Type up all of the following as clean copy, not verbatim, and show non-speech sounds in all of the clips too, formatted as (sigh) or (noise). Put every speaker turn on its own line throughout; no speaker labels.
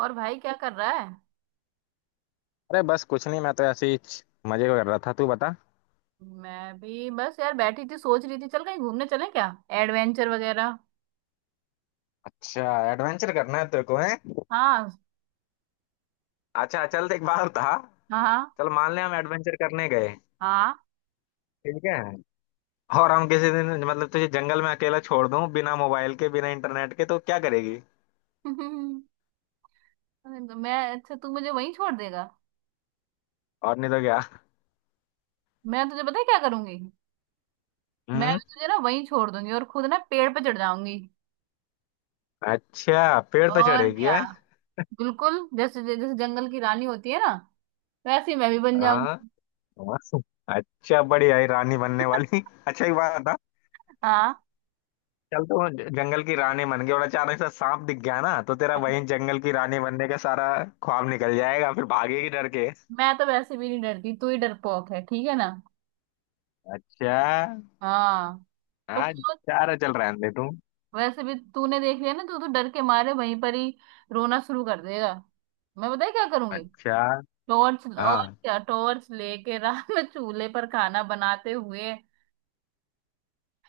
और भाई क्या कर रहा है।
अरे बस कुछ नहीं, मैं तो ऐसे ही मजे कर रहा था। तू बता।
मैं भी बस यार बैठी थी, सोच रही थी चल कहीं घूमने चले क्या, एडवेंचर वगैरह।
अच्छा एडवेंचर करना है तेरे को, है।
हाँ
अच्छा चल, एक बार था।
हाँ हाँ
चल मान ले हम एडवेंचर करने गए।
हाँ
ठीक है। और हम किसी दिन मतलब तुझे जंगल में अकेला छोड़ दूं, बिना मोबाइल के बिना इंटरनेट के, तो क्या करेगी?
(laughs) अरे, तो मैं, अच्छा तू मुझे वहीं छोड़ देगा?
और नहीं तो क्या।
मैं तुझे पता है क्या करूंगी, मैं
हम्म।
भी तुझे ना वहीं छोड़ दूंगी और खुद ना पेड़ पे चढ़ जाऊंगी।
अच्छा, पेड़ पे
और
चढ़ेगी
क्या।
है?
बिल्कुल जैसे जैसे जंगल की रानी होती है ना, वैसे ही मैं भी बन
हाँ
जाऊंगी।
हाँ। अच्छा बढ़िया, ये रानी बनने वाली। (laughs) अच्छा एक बात।
हाँ,
चल तो वो जंगल की रानी बन गई और अचानक से सांप दिख गया ना, तो तेरा वही जंगल की रानी बनने का सारा ख्वाब निकल जाएगा, फिर भागेगी डर के।
मैं तो वैसे भी नहीं डरती, तू ही डरपोक है, ठीक है ना।
अच्छा।
हाँ, पर
हाँ,
सोच,
चारा चल रहा है अंधे तू।
वैसे भी तूने देख लिया ना, तू तो डर के मारे वहीं पर ही रोना शुरू कर देगा। मैं बताया क्या करूंगी,
अच्छा।
टॉर्च, और
हाँ।
क्या, टॉर्च लेके रात में (laughs) चूल्हे पर खाना बनाते हुए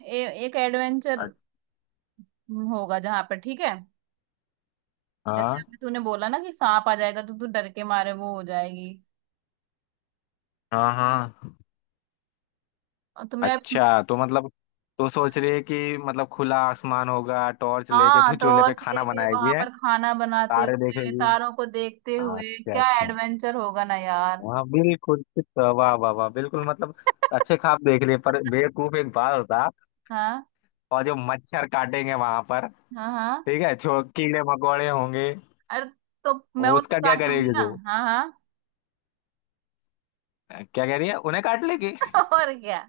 एक एडवेंचर
अच्छा,
होगा जहां पर, ठीक है। जैसे
हाँ
अभी तूने बोला ना कि सांप आ जाएगा तो तू डर के मारे वो हो जाएगी,
हाँ हाँ।
तो मैं,
अच्छा तो मतलब, तो सोच रही है कि मतलब खुला आसमान होगा, टॉर्च लेके
हाँ
तो चूल्हे पे
टॉर्च
खाना
लेके
बनाएगी
वहां
है?
पर खाना बनाते
तारे
हुए
देखेगी।
तारों को देखते हुए
अच्छा
क्या
अच्छा।
एडवेंचर होगा ना यार।
हाँ बिल्कुल। वाह वाह वाह, बिल्कुल मतलब। अच्छे
(laughs)
ख्वाब देख लिए पर बेवकूफ एक बात होता।
हाँ
और जो मच्छर काटेंगे वहां पर,
हाँ हाँ,
ठीक है, छो कीड़े मकोड़े होंगे,
अरे तो मैं
वो
उनको
उसका क्या
काट लूंगी
करेगी
ना।
तू?
हाँ हाँ।
क्या कह रही है, उन्हें काट लेगी?
(laughs) और क्या।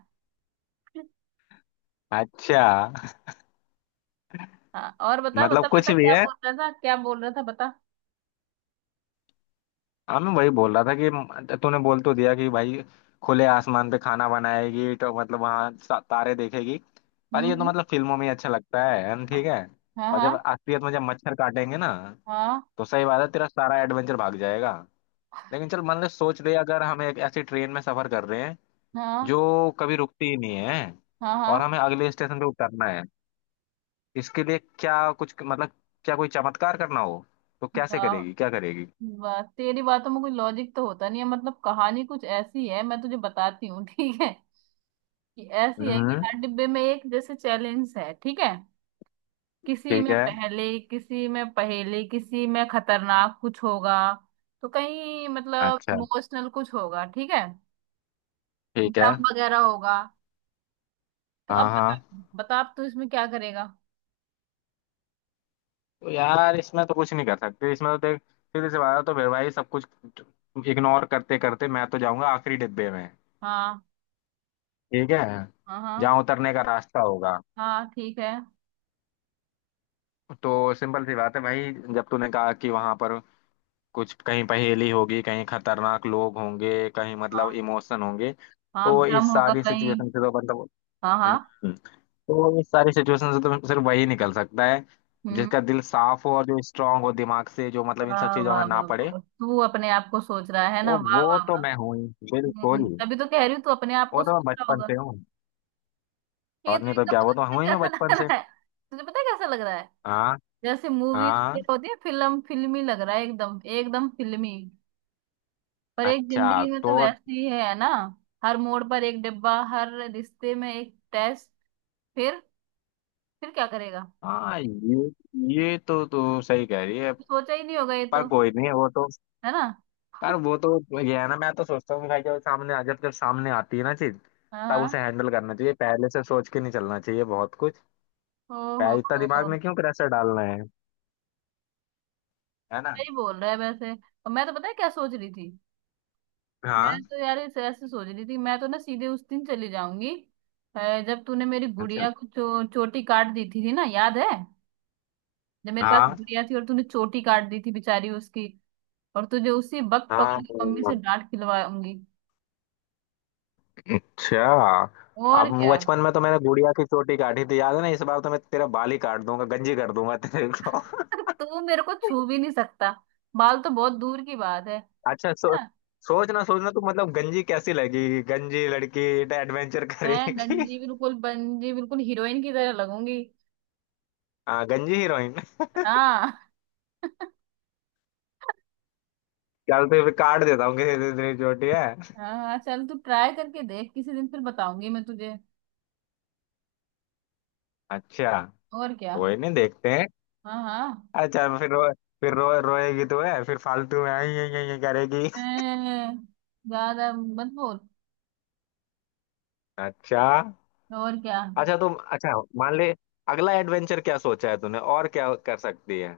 अच्छा।
हाँ, और बता बता
मतलब
बता,
कुछ भी
क्या
है।
बोल रहा था, क्या बोल रहा था, बता।
हाँ, मैं वही बोल रहा था कि तूने बोल तो दिया कि भाई खुले आसमान पे खाना बनाएगी, तो मतलब वहां तारे देखेगी। पर ये तो
हम्म।
मतलब फिल्मों में ही अच्छा लगता है, ठीक है।
हाँ
और जब
हाँ
असलियत में जब मच्छर काटेंगे ना,
हाँ
तो सही बात है, तेरा सारा एडवेंचर भाग जाएगा। लेकिन चल, मान ले, सोच ले, अगर हम एक ऐसी ट्रेन में सफर कर रहे हैं
हाँ
जो कभी रुकती ही नहीं है,
हाँ
और
हाँ।
हमें अगले स्टेशन पे उतरना है, इसके लिए क्या कुछ मतलब, क्या कोई चमत्कार करना हो तो कैसे
वाह
करेगी, क्या करेगी?
वाह, तेरी बातों में कोई लॉजिक तो होता नहीं है, मतलब कहानी कुछ ऐसी है, मैं तुझे बताती हूँ (laughs) ठीक है। कि ऐसी है कि
हम्म।
हर डिब्बे में एक जैसे चैलेंज है, ठीक है। किसी
ठीक
में
है।
पहले, किसी में पहेली, किसी में खतरनाक कुछ होगा, तो कहीं मतलब
अच्छा।
इमोशनल कुछ होगा, ठीक है।
ठीक है।
ड्रम वगैरह होगा, तो अब
हाँ
बता,
हाँ।
बता अब तू इसमें क्या करेगा।
तो यार इसमें तो कुछ नहीं कर सकते, इसमें तो देख सीधे से बात है, तो फिर भाई सब कुछ इग्नोर करते करते मैं तो जाऊंगा आखिरी डिब्बे में।
हाँ
ठीक है।
हाँ हाँ
जहाँ उतरने का रास्ता होगा।
हाँ, ठीक है।
तो सिंपल सी बात है भाई, जब तूने कहा कि वहां पर कुछ कहीं पहेली होगी, कहीं खतरनाक लोग होंगे, कहीं मतलब
हाँ,
इमोशन होंगे,
हाँ
तो
भ्रम
इस
होगा
सारी
कहीं।
सिचुएशन से तो मतलब
हाँ हाँ।
हम्म, तो इस सारी सिचुएशन से तो सिर्फ वही निकल सकता है
हम्म।
जिसका दिल साफ हो और जो स्ट्रांग हो दिमाग से, जो मतलब इन सब
वाह
चीजों
वाह
में ना
वाह
पड़े।
वाह। तू अपने आप को सोच रहा है ना,
तो
वाह
वो
वाह
तो
वाह।
मैं हूँ ही बिल्कुल।
तभी तो कह रही हूँ, तू अपने आप को
वो तो
सोच
मैं
रहा
बचपन
होगा।
से हूँ।
ये
और
तो
नहीं तो
एकदम
क्या,
पता
वो तो
है
हूँ ही मैं
कैसा लग
बचपन से।
रहा है, तुझे पता है कैसा लग रहा है,
हाँ
जैसे मूवीज
हाँ।
होती है, फिल्म, फिल्मी लग रहा है, एकदम एकदम फिल्मी। पर एक
अच्छा
जिंदगी में तो
तो
वैसे ही है ना, हर मोड़ पर एक डिब्बा, हर रिश्ते में एक टेस्ट। फिर फिर क्या करेगा?
हाँ, ये तो तू सही कह रही है।
सोचा ही नहीं होगा ये तो,
पर कोई नहीं, वो तो
है ना।
यार, वो तो ये है ना। मैं तो सोचता हूँ कि भाई जब जब सामने आती है ना चीज,
हाँ
तब उसे
हाँ।
हैंडल करना चाहिए, पहले से सोच के नहीं चलना चाहिए बहुत कुछ।
ओहो,
पहले इतना
हो,
दिमाग में क्यों प्रेशर डालना है ना।
सही बोल रहा है वैसे। और मैं तो पता है क्या सोच रही थी,
हाँ।
मैं तो यार ऐसे ऐसे सोच रही थी, मैं तो ना सीधे उस दिन चली जाऊंगी जब तूने मेरी
अच्छा।
गुड़िया को चोटी काट दी थी ना, याद है? जब मेरे पास
हाँ
गुड़िया थी और तूने चोटी काट दी थी बेचारी उसकी, और तुझे उसी वक्त
हाँ
पकड़ के मम्मी से
हाँ।
डांट खिलवाऊंगी,
अच्छा।
और
अब
क्या।
बचपन में तो मैंने गुड़िया की चोटी काटी थी, याद है ना। इस बार तो मैं तेरा बाल ही काट दूंगा, गंजी कर दूंगा तेरे को।
(laughs) तू मेरे को छू भी नहीं सकता, बाल तो बहुत दूर की बात है,
(laughs) अच्छा सो
ना?
सोचना सोचना, तो मतलब गंजी कैसी लगेगी, गंजी लड़की एडवेंचर
मैं
करेगी। (laughs)
गंजी बिल्कुल, बंजी बिल्कुल हीरोइन की तरह लगूंगी।
हाँ, गंजी हीरोइन।
हाँ। (laughs)
चल तो फिर काट देता हूँ किसी दिन तेरी चोटी, है।
हाँ हाँ, चल तू ट्राई करके देख किसी दिन, फिर बताऊंगी मैं तुझे,
अच्छा।
और क्या।
कोई नहीं, देखते हैं।
हाँ हाँ।
अच्छा। फिर रो रोएगी तो है, फिर फालतू में आई आई आई आई करेगी।
अं, ज्यादा मत बोल,
अच्छा।
और क्या।
अच्छा तुम अच्छा। मान ले, अगला एडवेंचर क्या सोचा है तूने और क्या कर सकती है।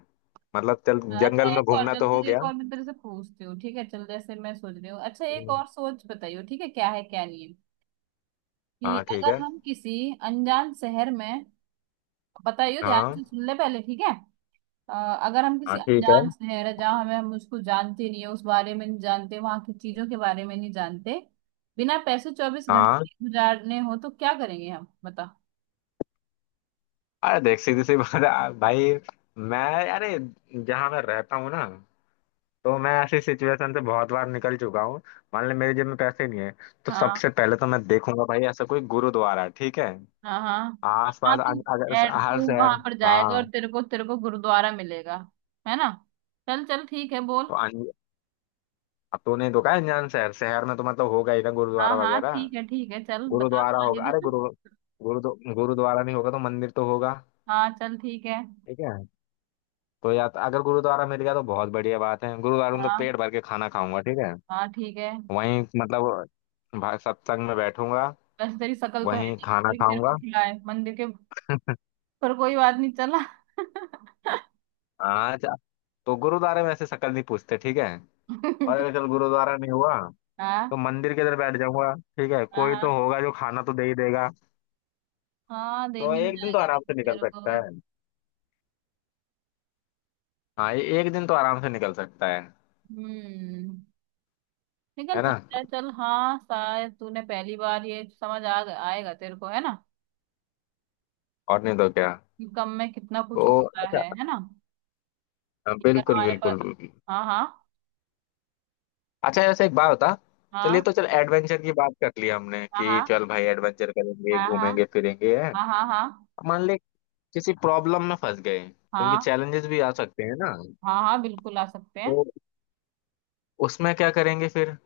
मतलब चल,
हाँ, अच्छा
जंगल में
एक और,
घूमना
चल
तो हो
तुझे
गया।
एक और मैं तेरे से पूछती हूँ, ठीक है, चल जैसे मैं सोच रही हूँ, अच्छा एक
हम्म।
और सोच, बताइयो ठीक है, क्या है क्या नहीं है। कि
हाँ ठीक है।
अगर हम किसी अनजान शहर में, बताइयो ध्यान
हाँ
से सुन ले पहले, ठीक है। अ, अगर हम किसी
हाँ। ठीक है।
अनजान शहर है जहाँ हमें, हम उसको जानते नहीं है, उस बारे में नहीं जानते, वहां की चीजों के बारे में नहीं जानते, बिना पैसे चौबीस
हाँ।
घंटे गुजारने हो तो क्या करेंगे हम, बता।
अरे देख, सीधी सी बात है, भाई मैं अरे जहाँ मैं रहता हूँ ना, तो मैं ऐसी सिचुएशन से बहुत बार निकल चुका हूँ। मान ले मेरे जेब में पैसे नहीं है, तो
हाँ
सबसे पहले तो मैं देखूंगा भाई ऐसा कोई गुरुद्वारा है, ठीक है,
हाँ हाँ हाँ
आसपास।
तू,
अगर हर
तू
शहर,
वहां पर जाएगा
हाँ।
और तेरे को गुरुद्वारा मिलेगा, है ना। चल चल ठीक है,
तो
बोल।
अब तो नहीं रुका है अनजान शहर शहर में, तो मतलब होगा ही ना
हाँ
गुरुद्वारा
हाँ,
वगैरह।
ठीक है ठीक है, चल बता
गुरुद्वारा
आगे
होगा। अरे,
बता।
गुरु गुरु गुरुद्वारा नहीं होगा तो मंदिर तो होगा।
हाँ चल ठीक है।
ठीक है। तो या तो अगर गुरुद्वारा मिल गया तो बहुत बढ़िया बात है, गुरुद्वारा में तो
हाँ
पेट भर के खाना खाऊंगा। ठीक है।
हाँ ठीक है।
वहीं मतलब सत्संग में बैठूंगा,
वैसे तेरी शक्ल तो है
वहीं
नहीं,
खाना
कोई तेरे को
खाऊंगा।
खिलाए मंदिर के, पर कोई बात नहीं, चला। (laughs)
हाँ, तो गुरुद्वारे में ऐसे शक्ल नहीं पूछते, ठीक है। और अगर चल गुरुद्वारा नहीं हुआ, तो
हाँ
मंदिर के अंदर बैठ जाऊंगा। ठीक है, कोई तो
हाँ,
होगा जो खाना तो दे ही देगा।
हाँ देर
तो
मिल
एक दिन तो
जाएगा
आराम
वैसे
से निकल
तेरे
सकता
को।
है। हाँ, ये एक दिन तो आराम से निकल सकता है
हम्म, निकल
है ना।
सकता है, चल हाँ, शायद तूने पहली बार ये समझ आ आएगा तेरे को, है ना,
और नहीं तो क्या।
कि कम में कितना
तो
कुछ होता
अच्छा।
है ना।
हाँ,
अगर
बिल्कुल
हमारे
बिल्कुल
पास,
बिल्कुल।
हाँ हाँ
अच्छा ऐसे एक बात बता।
हाँ
चलिए तो चल, एडवेंचर की बात कर ली हमने कि
हाँ
चल भाई एडवेंचर करेंगे,
हाँ हाँ
घूमेंगे फिरेंगे, है।
हाँ हाँ हाँ हाँ
मान ले किसी प्रॉब्लम में फंस गए, क्योंकि
हाँ
चैलेंजेस भी आ सकते हैं ना,
हाँ, हाँ बिल्कुल आ सकते हैं।
तो उसमें क्या करेंगे फिर।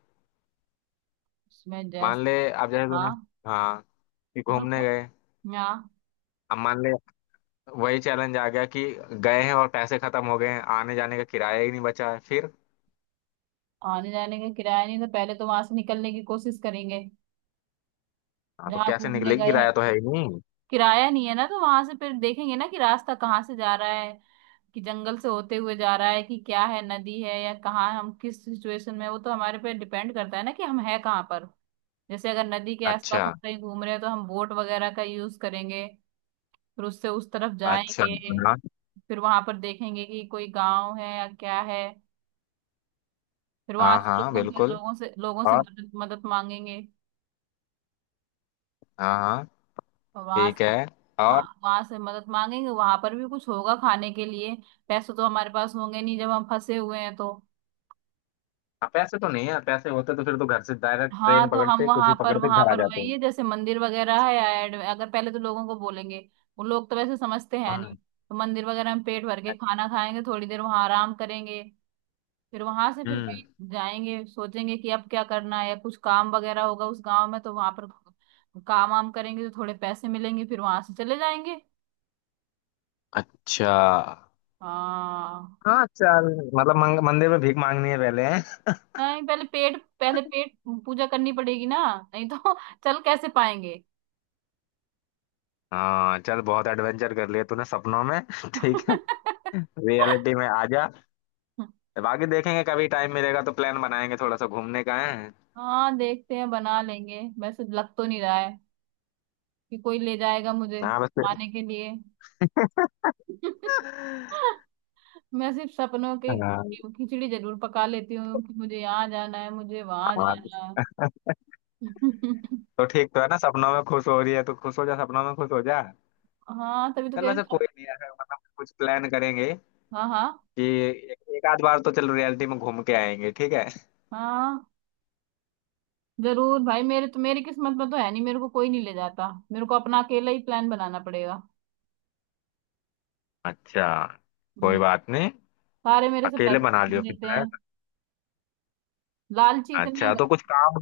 उसमें जैस,
मान ले आप जैसे ना,
हाँ
हाँ, कि घूमने
बिल्कुल,
गए।
हाँ
अब मान ले वही चैलेंज आ गया कि गए हैं और पैसे खत्म हो गए हैं, आने जाने का किराया ही नहीं बचा है फिर।
आने जाने का किराया नहीं, तो पहले तो वहां से निकलने की कोशिश करेंगे,
हाँ, तो
जहाँ
कैसे
घूमने
निकलेगी,
गए हैं।
किराया तो है ही नहीं।
किराया नहीं है ना तो वहां से फिर देखेंगे ना कि रास्ता कहाँ से जा रहा है, कि जंगल से होते हुए जा रहा है, कि क्या है, नदी है, या कहाँ हम किस सिचुएशन में हैं, वो तो हमारे पे डिपेंड करता है ना कि हम है कहाँ पर। जैसे अगर नदी के आसपास हम
अच्छा
कहीं घूम रहे हैं तो हम बोट वगैरह का यूज करेंगे, फिर उससे उस तरफ
अच्छा।
जाएंगे,
हाँ
फिर वहां पर देखेंगे कि कोई गांव है या क्या है, फिर वहां
हाँ
से
हाँ
लोगों के
बिल्कुल।
लोगों से लोगों से
और
मदद मदद मांगेंगे।
हाँ हाँ,
वहां
ठीक
से
है।
खा,
और
वहां से मदद मांगेंगे, वहां पर भी कुछ होगा खाने के लिए, पैसे तो हमारे पास होंगे नहीं जब हम फंसे हुए हैं तो।
हाँ, पैसे तो नहीं है, पैसे होते तो फिर तो घर से डायरेक्ट
हाँ,
ट्रेन
तो हम
पकड़ते, कुछ भी
वहां पर
पकड़ते,
वहां
घर आ
पर
जाते
वही
हैं।
है, जैसे मंदिर वगैरह है, ऐड अगर पहले तो लोगों को बोलेंगे, वो लोग तो वैसे समझते हैं नहीं,
हाँ।
तो मंदिर वगैरह में पेट भर के खाना खाएंगे, थोड़ी देर वहां आराम करेंगे, फिर वहां से फिर
हम्म।
कहीं जाएंगे, सोचेंगे कि अब क्या करना है, या कुछ काम वगैरह होगा उस गांव में तो वहां पर काम वाम करेंगे तो थोड़े पैसे मिलेंगे, फिर वहां से चले जाएंगे।
अच्छा।
हाँ,
हाँ चल, मतलब मंदिर में भीख मांगनी है पहले।
नहीं पहले पेट, पहले पेट पूजा करनी पड़ेगी ना, नहीं तो (laughs) चल कैसे पाएंगे।
हाँ चल, बहुत एडवेंचर कर लिया तूने सपनों में। (laughs) ठीक है,
(laughs)
रियलिटी में आ जा। बाकी देखेंगे कभी टाइम मिलेगा तो प्लान बनाएंगे थोड़ा सा घूमने का, है।
हाँ देखते हैं, बना लेंगे, वैसे लग तो नहीं रहा है कि कोई ले जाएगा मुझे
हाँ बस।
खाने के लिए। (laughs) मैं सिर्फ सपनों के
हाँ हाँ।
खिचड़ी खिचड़ी जरूर पका लेती हूँ कि मुझे यहाँ जाना है, मुझे वहां जाना है। (laughs)
तो ठीक तो है ना, सपनों में खुश हो रही है तो खुश हो जा, सपनों में खुश हो जा।
हाँ तभी तो
चल
कह रही
वैसे
हूँ।
कोई नहीं है, मतलब कुछ प्लान करेंगे
हाँ हाँ
कि एक, एक आध बार तो चल रियलिटी में घूम के आएंगे, ठीक है।
हाँ, जरूर भाई, मेरे तो, मेरी किस्मत में तो है नहीं, मेरे को कोई नहीं ले जाता, मेरे को अपना अकेला ही प्लान बनाना पड़ेगा।
अच्छा, कोई
हम्म।
बात नहीं,
सारे मेरे से
अकेले
पैसे
बना
छीन
लियो फिर
लेते
प्लान।
हैं, लालची इतने,
अच्छा तो कुछ काम।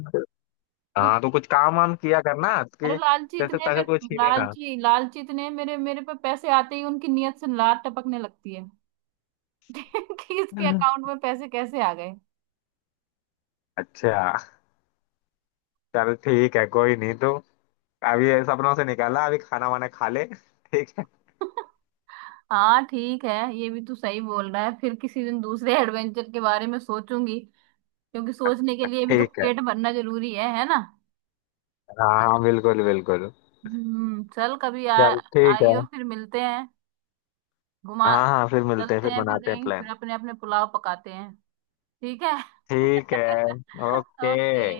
कुछ
हाँ तो कुछ काम वाम किया करना
अरे
कि
लालची
जैसे
इतने मेरे,
पैसे कोई छीने ना।
लालची लालची इतने मेरे, मेरे पे पैसे आते ही उनकी नीयत से लात टपकने लगती है। (laughs) कि इसके अकाउंट में पैसे कैसे आ गए।
अच्छा चल ठीक है, कोई नहीं तो अभी ये सपनों से निकाला, अभी खाना वाना खा ले। (laughs) ठीक है।
(laughs) हाँ ठीक है, ये भी तू सही बोल रहा है, फिर किसी दिन दूसरे एडवेंचर के बारे में सोचूंगी, क्योंकि सोचने के लिए भी तो
ठीक है।
पेट भरना जरूरी है ना।
हाँ हाँ, बिल्कुल बिल्कुल।
हम्म, चल कभी आ,
चल ठीक है।
आइयो, फिर मिलते हैं, घुमा,
हाँ हाँ, फिर मिलते हैं,
चलते
फिर
हैं फिर
बनाते हैं
कहीं,
प्लान।
फिर अपने अपने पुलाव पकाते हैं। ठीक है।
ठीक है।
(laughs)
ओके।
ओके।